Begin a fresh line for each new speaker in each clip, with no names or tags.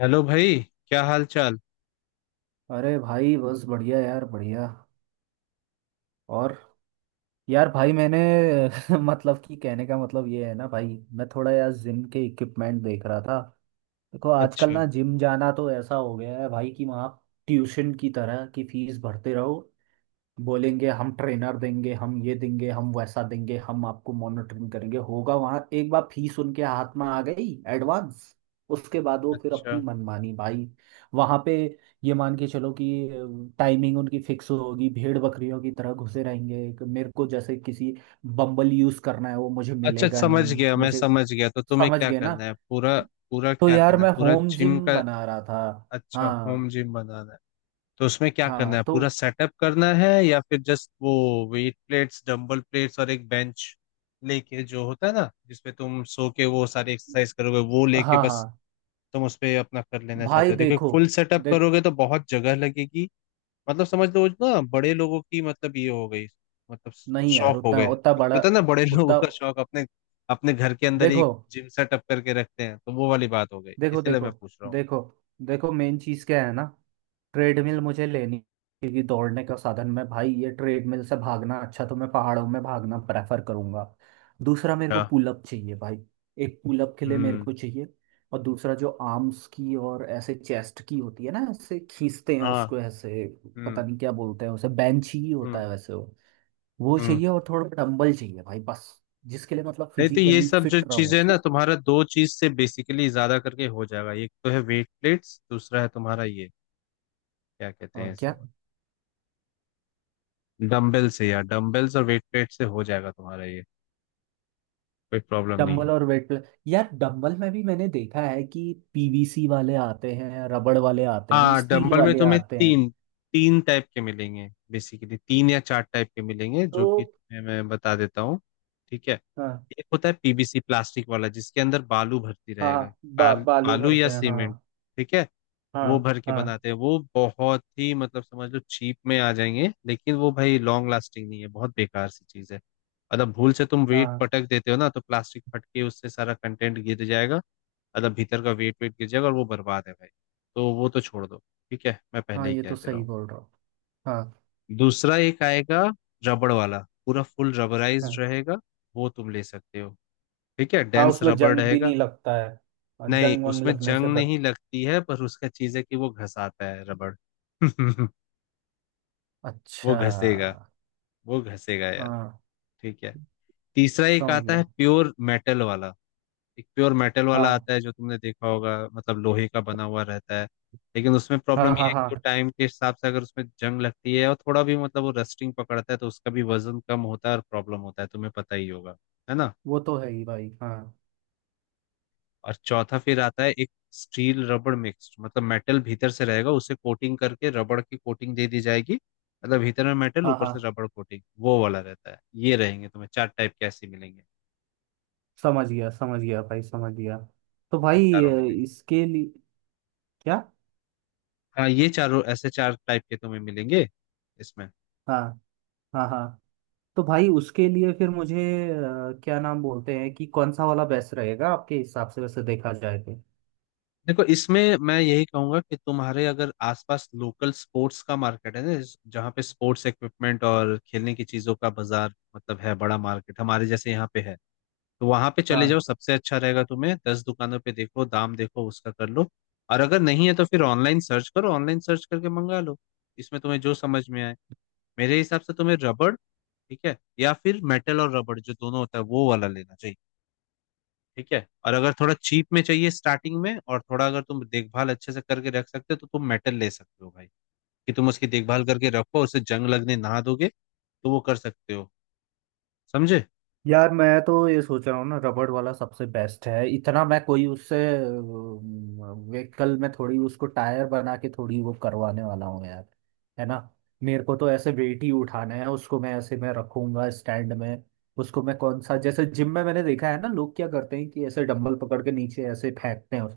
Hello भाई, क्या हाल चाल।
अरे भाई बस बढ़िया यार बढ़िया। और यार भाई मैंने मतलब कि कहने का मतलब ये है ना भाई मैं थोड़ा यार जिम के इक्विपमेंट देख रहा था। देखो आजकल
अच्छा।
ना जिम जाना तो ऐसा हो गया है भाई कि वहाँ ट्यूशन की तरह की फीस भरते रहो। बोलेंगे हम ट्रेनर देंगे हम ये देंगे हम वैसा देंगे हम आपको मॉनिटरिंग करेंगे, होगा वहां एक बार फीस उनके हाथ में आ गई एडवांस, उसके बाद वो फिर
अच्छा।
अपनी मनमानी भाई वहां पे। ये मान के चलो कि टाइमिंग उनकी फिक्स होगी, भेड़ बकरियों की तरह घुसे रहेंगे, कि मेरे को जैसे किसी बम्बल यूज करना है वो मुझे
अच्छा,
मिलेगा
समझ
नहीं
गया, मैं
मुझे।
समझ गया। तो तुम्हें
समझ
क्या
गए ना।
करना है पूरा, पूरा
तो
क्या
यार
करना है,
मैं
पूरा
होम
जिम
जिम
का?
बना रहा था।
अच्छा, होम
हाँ।
जिम बनाना है। तो उसमें क्या करना
हाँ
है,
तो।
पूरा सेटअप करना है या फिर जस्ट वो वेट प्लेट्स, डंबल प्लेट्स और एक बेंच लेके जो होता है ना, जिसपे तुम सो के वो सारी एक्सरसाइज करोगे, वो लेके
हाँ
बस
हाँ।
तुम उस पे अपना कर लेना चाहते
भाई
हो? देखो
देखो।
फुल सेटअप
देख।
करोगे तो बहुत जगह लगेगी। मतलब समझ लो ना, बड़े लोगों की मतलब ये हो गई, मतलब
नहीं यार
शौक हो
उतना
गए।
उतना बड़ा।
पता है ना, बड़े लोगों
उतना।
का शौक अपने अपने घर के अंदर ही एक
देखो
जिम सेटअप करके रखते हैं, तो वो वाली बात हो गई,
देखो
इसलिए
देखो
मैं पूछ रहा हूँ।
देखो देखो मेन चीज़ क्या है ना। ट्रेडमिल मुझे लेनी, क्योंकि दौड़ने का साधन में भाई, ये ट्रेडमिल से भागना अच्छा तो मैं पहाड़ों में भागना प्रेफर करूंगा। दूसरा मेरे
अच्छा।
को पुलअप चाहिए भाई। एक पुलअप के लिए मेरे
हम्म।
को चाहिए। और दूसरा जो आर्म्स की और ऐसे चेस्ट की होती है ना ऐसे खींचते हैं
हाँ।
उसको ऐसे, पता
हम्म।
नहीं क्या बोलते हैं उसे, बेंच ही होता
हम्म।
है वैसे। वो
हम्म।
चाहिए और थोड़ा डंबल चाहिए भाई बस। जिसके लिए मतलब
नहीं तो ये
फिजिकली
सब जो
फिट रहूँ।
चीजें ना, तुम्हारा दो चीज से बेसिकली ज्यादा करके हो जाएगा। एक तो है वेट प्लेट्स, दूसरा है तुम्हारा ये, क्या कहते हैं
और क्या।
इसे, डम्बल से यार। डम्बल और वेट प्लेट से हो जाएगा तुम्हारा ये, कोई प्रॉब्लम नहीं है।
डंबल और वेट प्लस। यार डंबल में भी मैंने देखा है कि पीवीसी वाले आते हैं, रबड़ वाले आते हैं,
हाँ,
स्टील
डंबल में
वाले
तुम्हें
आते हैं।
तीन तीन टाइप के मिलेंगे, बेसिकली तीन या चार टाइप के मिलेंगे,
तो।
जो कि तुम्हें मैं बता देता हूँ। ठीक है,
हाँ
एक होता है पीबीसी प्लास्टिक वाला, जिसके अंदर बालू भर्ती रहेगा।
हाँ, बालू
बालू या
भरते हैं,
सीमेंट,
हाँ।
ठीक है। वो
हाँ
भर के
हाँ
बनाते हैं, वो बहुत ही मतलब समझ लो चीप में आ जाएंगे, लेकिन वो भाई लॉन्ग लास्टिंग नहीं है, बहुत बेकार सी चीज है। मतलब भूल से तुम वेट
हाँ।
पटक देते हो ना, तो प्लास्टिक फट के उससे सारा कंटेंट गिर जाएगा, मतलब भीतर का वेट वेट गिर जाएगा और वो बर्बाद है भाई। तो वो तो छोड़ दो, ठीक है, मैं पहले
हाँ
ही
ये
कह
तो
दे रहा
सही
हूँ।
बोल रहा हूँ। हाँ
दूसरा एक आएगा रबड़ वाला, पूरा फुल रबराइज्ड
हाँ।
रहेगा। वो तुम ले सकते हो, ठीक है,
हाँ।
डेंस
उसमें
रबड़
जंग भी
रहेगा।
नहीं लगता है और
नहीं,
जंग वंग
उसमें
लगने से
जंग
बच।
नहीं लगती है, पर उसका चीज है कि वो घसाता है रबड़। वो
अच्छा।
घसेगा, वो घसेगा यार,
हाँ
ठीक है। तीसरा एक
समझ
आता है
गया।
प्योर मेटल वाला। एक प्योर मेटल वाला
हाँ
आता है, जो तुमने देखा होगा, मतलब लोहे का बना हुआ रहता है। लेकिन उसमें
हाँ
प्रॉब्लम ये
हाँ।
है कि
हाँ
वो टाइम के हिसाब से अगर उसमें जंग लगती है और थोड़ा भी मतलब वो रस्टिंग पकड़ता है, तो उसका भी वजन कम होता है और प्रॉब्लम होता है, तुम्हें पता ही होगा, है ना।
वो तो है ही भाई हाँ।
और चौथा फिर आता है एक स्टील रबड़ मिक्स, मतलब मेटल भीतर से रहेगा, उसे कोटिंग करके रबड़ की कोटिंग दे दी जाएगी, मतलब भीतर में मेटल
हाँ
ऊपर
हाँ।
से रबड़ कोटिंग, वो वाला रहता है। ये रहेंगे, तुम्हें चार टाइप के ऐसे मिलेंगे।
समझ गया भाई समझ गया। तो
ये
भाई
चारों मिलेंगे,
इसके लिए। क्या।
हाँ ये चारों, ऐसे चार टाइप के तुम्हें मिलेंगे इसमें।
हाँ। हाँ हाँ। तो भाई उसके लिए फिर मुझे क्या नाम बोलते हैं, कि कौन सा वाला बेस्ट रहेगा आपके हिसाब से वैसे देखा जाए तो।
देखो इसमें मैं यही कहूंगा कि तुम्हारे अगर आसपास लोकल स्पोर्ट्स का मार्केट है ना, जहाँ पे स्पोर्ट्स इक्विपमेंट और खेलने की चीजों का बाजार मतलब है, बड़ा मार्केट हमारे जैसे यहाँ पे है, तो वहां पे चले जाओ,
हाँ।
सबसे अच्छा रहेगा। तुम्हें 10 दुकानों पे देखो, दाम देखो, उसका कर लो। और अगर नहीं है, तो फिर ऑनलाइन सर्च करो, ऑनलाइन सर्च करके मंगा लो। इसमें तुम्हें जो समझ में आए। मेरे हिसाब से तुम्हें रबड़, ठीक है, या फिर मेटल और रबड़ जो दोनों होता है वो वाला लेना चाहिए, ठीक है। और अगर थोड़ा चीप में चाहिए स्टार्टिंग में, और थोड़ा अगर तुम देखभाल अच्छे से करके रख सकते हो, तो तुम मेटल ले सकते हो भाई। कि तुम उसकी देखभाल करके रखो, उसे जंग लगने ना दोगे, तो वो कर सकते हो। समझे।
यार मैं तो ये सोच रहा हूँ ना रबड़ वाला सबसे बेस्ट है, इतना मैं कोई उससे व्हीकल में थोड़ी उसको टायर बना के थोड़ी वो करवाने वाला हूँ यार, है ना। मेरे को तो ऐसे वेट ही उठाना है, उसको मैं ऐसे मैं रखूंगा स्टैंड में। उसको मैं कौन सा, जैसे जिम में मैंने देखा है ना लोग क्या करते हैं कि ऐसे डंबल पकड़ के नीचे ऐसे फेंकते हैं।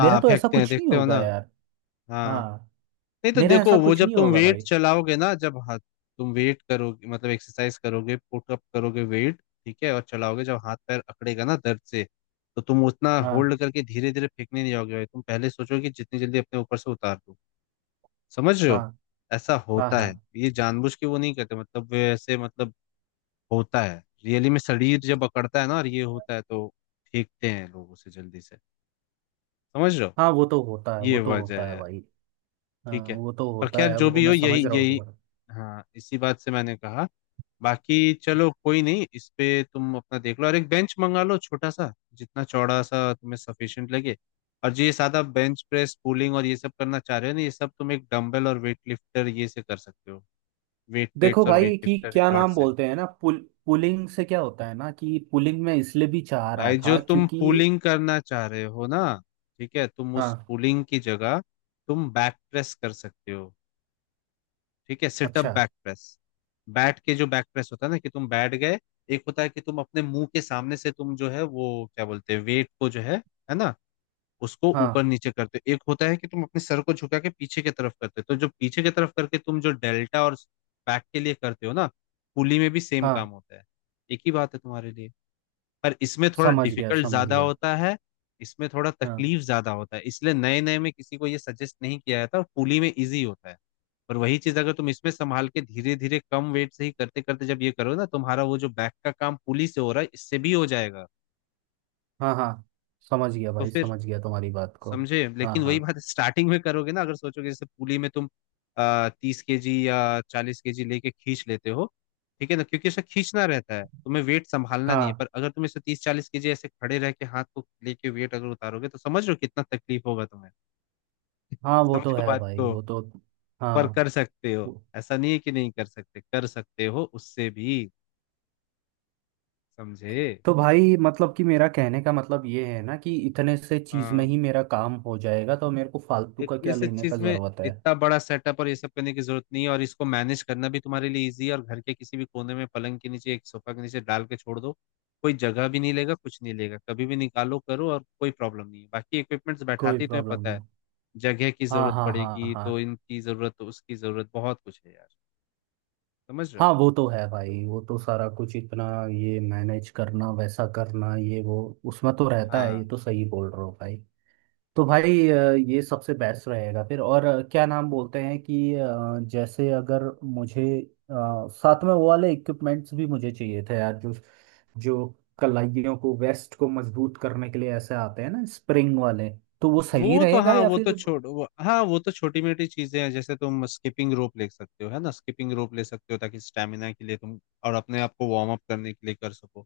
मेरा तो ऐसा
फेंकते हैं,
कुछ नहीं
देखते हो ना।
होगा यार।
हाँ।
हाँ।
नहीं तो
मेरा ऐसा
देखो, वो
कुछ
जब
नहीं
तुम
होगा
वेट
भाई।
चलाओगे ना, जब हाथ, तुम वेट करोगे, मतलब एक्सरसाइज करोगे, पुटअप करोगे वेट, ठीक है, और चलाओगे, जब हाथ पैर अकड़ेगा ना दर्द से, तो तुम उतना
हाँ।
होल्ड करके धीरे धीरे फेंकने नहीं जाओगे भाई, तुम पहले सोचोगे कि जितनी जल्दी अपने ऊपर से उतार दो। समझ रहे
हाँ
हो। ऐसा
हाँ।
होता है,
हाँ
ये जानबूझ के वो नहीं करते, मतलब वे ऐसे, मतलब होता है, रियली में शरीर जब अकड़ता है ना और ये होता है, तो फेंकते हैं लोग उसे जल्दी से। समझ रहे हो,
हाँ वो तो होता है,
ये
वो तो
वजह
होता
है
है
यार।
भाई। हाँ
ठीक है।
वो तो
पर
होता
खैर,
है,
जो
वो
भी हो,
मैं
यही
समझ रहा हूँ
यही
तुम्हारा।
हाँ इसी बात से मैंने कहा। बाकी चलो कोई नहीं, इस पे तुम अपना देख लो और एक बेंच मंगा लो, छोटा सा, जितना चौड़ा सा तुम्हें सफिशिएंट लगे। और जो ये सादा बेंच प्रेस, पुलिंग और ये सब करना चाह रहे हो ना, ये सब तुम एक डंबल और वेट लिफ्टर ये से कर सकते हो, वेट
देखो
प्लेट्स और वेट
भाई कि
लिफ्टर
क्या
रॉड
नाम
से।
बोलते हैं ना, पुलिंग से क्या होता है ना, कि पुलिंग में इसलिए भी चाह रहा
भाई जो
था
तुम
क्योंकि।
पुलिंग करना चाह रहे हो ना, ठीक है, तुम उस
हाँ।
पुलिंग की जगह तुम बैक प्रेस कर सकते हो। ठीक है, सिटअप
अच्छा।
बैक प्रेस, बैठ के जो बैक प्रेस होता है ना, कि तुम बैठ गए। एक होता है कि तुम अपने मुंह के सामने से तुम जो है वो, क्या बोलते हैं, वेट को जो है ना, उसको ऊपर
हाँ
नीचे करते हो। एक होता है कि तुम अपने सर को झुका के पीछे की तरफ करते हो, तो जो पीछे की तरफ करके तुम जो डेल्टा और बैक के लिए करते हो ना, पुली में भी सेम
हाँ,
काम होता है। एक ही बात है तुम्हारे लिए, पर इसमें थोड़ा
समझ गया
डिफिकल्ट
समझ
ज्यादा
गया।
होता है। इसमें थोड़ा
हाँ।
तकलीफ ज्यादा होता है, इसलिए नए नए में किसी को ये सजेस्ट नहीं किया जाता, और पुली में इजी होता है। पर वही चीज अगर तुम इसमें संभाल के धीरे धीरे कम वेट से ही करते करते जब ये करो ना, तुम्हारा वो जो बैक का काम पुली से हो रहा है, इससे भी हो जाएगा।
हाँ हाँ समझ गया
तो
भाई,
फिर,
समझ गया तुम्हारी बात को।
समझे।
हाँ
लेकिन
हाँ।
वही बात स्टार्टिंग में करोगे ना, अगर सोचोगे जैसे पुली में तुम 30 kg या 40 kg लेके खींच लेते हो, ठीक है ना, क्योंकि ऐसा खींचना रहता है, तुम्हें वेट संभालना नहीं है।
हाँ
पर अगर तुम इसे 30-40 kg ऐसे खड़े रह के हाथ को लेके वेट अगर उतारोगे, तो समझ लो कितना तकलीफ होगा तुम्हें।
हाँ वो तो
समझो
है
बात
भाई
को।
वो तो। हाँ।
पर कर सकते हो,
वो-
ऐसा नहीं है कि नहीं कर सकते, कर सकते हो उससे भी। समझे।
तो भाई मतलब कि मेरा कहने का मतलब ये है ना, कि इतने से चीज़ में
हाँ,
ही मेरा काम हो जाएगा, तो मेरे को फालतू का
इतने
क्या
से
लेने का
चीज में,
ज़रूरत है।
इतना बड़ा सेटअप और ये सब करने की जरूरत नहीं है, और इसको मैनेज करना भी तुम्हारे लिए इजी है। और घर के किसी भी कोने में पलंग के नीचे, एक सोफा के नीचे डाल के छोड़ दो, कोई जगह भी नहीं लेगा, कुछ नहीं लेगा, कभी भी निकालो करो और कोई प्रॉब्लम नहीं है। बाकी इक्विपमेंट्स
कोई
बैठाते ही तुम्हें
प्रॉब्लम
पता है,
नहीं।
जगह की
हाँ
जरूरत
हाँ हाँ
पड़ेगी,
हाँ।
तो इनकी जरूरत, तो उसकी जरूरत, बहुत कुछ है यार। समझ रहे हो।
हाँ वो तो है भाई, वो तो सारा कुछ इतना, ये मैनेज करना वैसा करना ये वो, उसमें तो रहता है, ये
हाँ,
तो सही बोल रहे हो भाई। तो भाई ये सबसे बेस्ट रहेगा फिर। और क्या नाम बोलते हैं कि जैसे अगर मुझे साथ में वो वाले इक्विपमेंट्स भी मुझे चाहिए थे यार, जो जो कलाइयों को वेस्ट को मजबूत करने के लिए ऐसे आते हैं ना स्प्रिंग वाले, तो वो सही
वो तो,
रहेगा
हाँ
या
वो तो
फिर।
हाँ वो तो छोटी मोटी चीजें हैं। जैसे तुम स्किपिंग रोप ले सकते हो, है ना, स्किपिंग रोप ले सकते हो, ताकि स्टेमिना के लिए तुम और अपने आप को वार्म अप करने के लिए कर सको।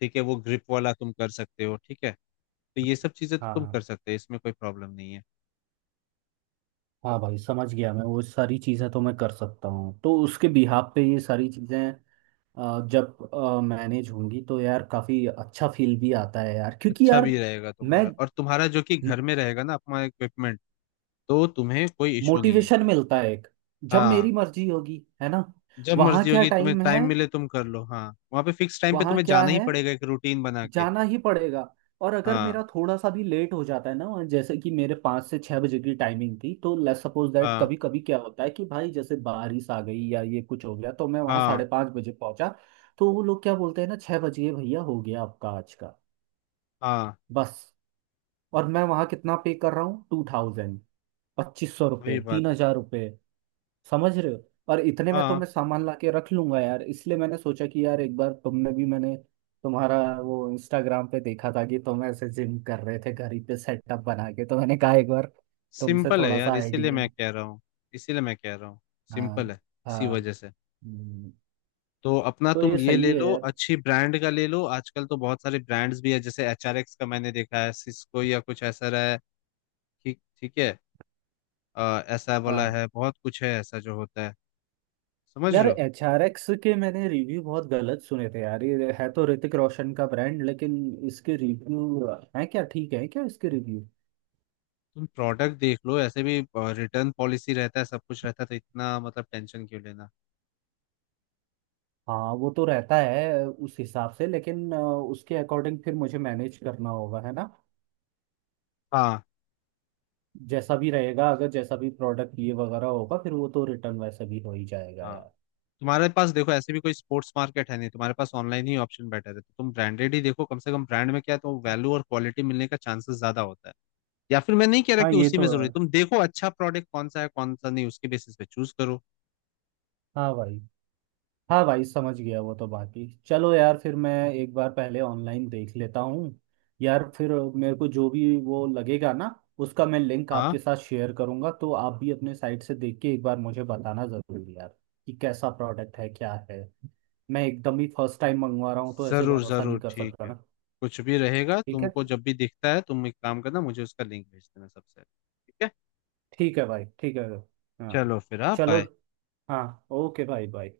ठीक है, वो ग्रिप वाला तुम कर सकते हो, ठीक है। तो ये सब चीजें तो तुम कर
हाँ।
सकते हो, इसमें कोई प्रॉब्लम नहीं है।
हाँ भाई समझ गया, मैं वो सारी चीज़ें तो मैं कर सकता हूँ, तो उसके बिहाफ पे ये सारी चीज़ें जब मैनेज होंगी तो यार काफ़ी अच्छा फील भी आता है यार, क्योंकि
अच्छा
यार
भी रहेगा
मैं
तुम्हारा, और तुम्हारा जो कि घर में रहेगा ना अपना इक्विपमेंट, तो तुम्हें कोई इशू नहीं है।
मोटिवेशन मिलता है एक, जब
हाँ।
मेरी मर्जी होगी है ना।
जब
वहाँ
मर्जी
क्या
होगी, तुम्हें
टाइम है।
टाइम मिले, तुम कर लो, हाँ। वहां पे फिक्स टाइम पे
वहाँ
तुम्हें
क्या
जाना ही
है।
पड़ेगा, एक रूटीन बना के।
जाना ही पड़ेगा। और अगर मेरा
हाँ।
थोड़ा सा भी लेट हो जाता है ना, और जैसे कि मेरे 5 से 6 बजे की टाइमिंग थी, तो लेट्स सपोज दैट,
हाँ।
कभी कभी क्या होता है कि भाई, जैसे बारिश आ गई या ये कुछ हो गया, तो मैं वहाँ साढ़े
हाँ।
पाँच बजे पहुंचा। तो वो लोग क्या बोलते हैं ना, 6 बजे भैया हो गया आपका आज का,
हाँ,
बस। और मैं वहाँ कितना पे कर रहा हूँ, 2000, 2500
वही
रुपये, तीन
बात है।
हजार रुपये। समझ रहे हो। और इतने में तो
हाँ,
मैं सामान ला के रख लूंगा यार, इसलिए मैंने सोचा कि यार एक बार तुमने भी, मैंने तुम्हारा वो इंस्टाग्राम पे देखा था कि तुम ऐसे जिम कर रहे थे घर ही पे सेटअप बना के, तो मैंने कहा एक बार तुमसे
सिंपल है
थोड़ा
यार,
सा
इसीलिए
आइडिया।
मैं कह रहा हूँ। इसीलिए मैं कह रहा हूँ, सिंपल
हाँ।
है, इसी
हाँ।
वजह से।
हम्म।
तो अपना
तो
तुम
ये
ये
सही
ले
है
लो,
यार।
अच्छी ब्रांड का ले लो। आजकल तो बहुत सारे ब्रांड्स भी है, जैसे HRX का मैंने देखा है, सिस्को या कुछ ऐसा रहा है, ठीक ठीक है। ऐसा वाला
हाँ।
है, बहुत कुछ है ऐसा जो होता है। समझ
यार
रहे हो।
HRX के मैंने रिव्यू बहुत गलत सुने थे यार, ये है तो ऋतिक रोशन का ब्रांड लेकिन। इसके रिव्यू हैं क्या, ठीक है क्या इसके रिव्यू।
तुम प्रोडक्ट देख लो, ऐसे भी रिटर्न पॉलिसी रहता है, सब कुछ रहता है, तो इतना मतलब टेंशन क्यों लेना।
हाँ वो तो रहता है उस हिसाब से, लेकिन उसके अकॉर्डिंग फिर मुझे मैनेज करना होगा है ना।
हाँ।
जैसा भी रहेगा, अगर जैसा भी प्रोडक्ट ये वगैरह होगा, फिर वो तो रिटर्न वैसे भी हो ही जाएगा
हाँ,
यार।
तुम्हारे पास देखो ऐसे भी कोई स्पोर्ट्स मार्केट है नहीं, तुम्हारे पास ऑनलाइन ही ऑप्शन बेटर है, तो तुम ब्रांडेड ही देखो कम से कम, ब्रांड में क्या है तो वैल्यू और क्वालिटी मिलने का चांसेस ज्यादा होता है। या फिर मैं नहीं कह रहा
हाँ
कि
ये
उसी
तो
में
है।
जरूरी, तुम देखो अच्छा प्रोडक्ट कौन सा है, कौन सा नहीं, उसके बेसिस पे चूज करो।
हाँ भाई। हाँ भाई समझ गया, वो तो बाकी चलो यार, फिर मैं एक बार पहले ऑनलाइन देख लेता हूँ यार। फिर मेरे को जो भी वो लगेगा ना, उसका मैं लिंक
हाँ,
आपके साथ शेयर करूँगा, तो आप भी अपने साइट से देख के एक बार मुझे बताना ज़रूरी यार, कि कैसा प्रोडक्ट है क्या है। मैं एकदम ही फर्स्ट टाइम मंगवा रहा हूँ, तो ऐसे
जरूर
भरोसा नहीं
जरूर,
कर
ठीक
सकता
है।
ना।
कुछ भी रहेगा,
ठीक है।
तुमको जब भी दिखता है, तुम एक काम करना, मुझे उसका लिंक भेज देना सबसे, ठीक है।
ठीक है भाई, ठीक है। हाँ।
चलो फिर, हाँ
चलो।
बाय।
हाँ, ओके भाई, बाय।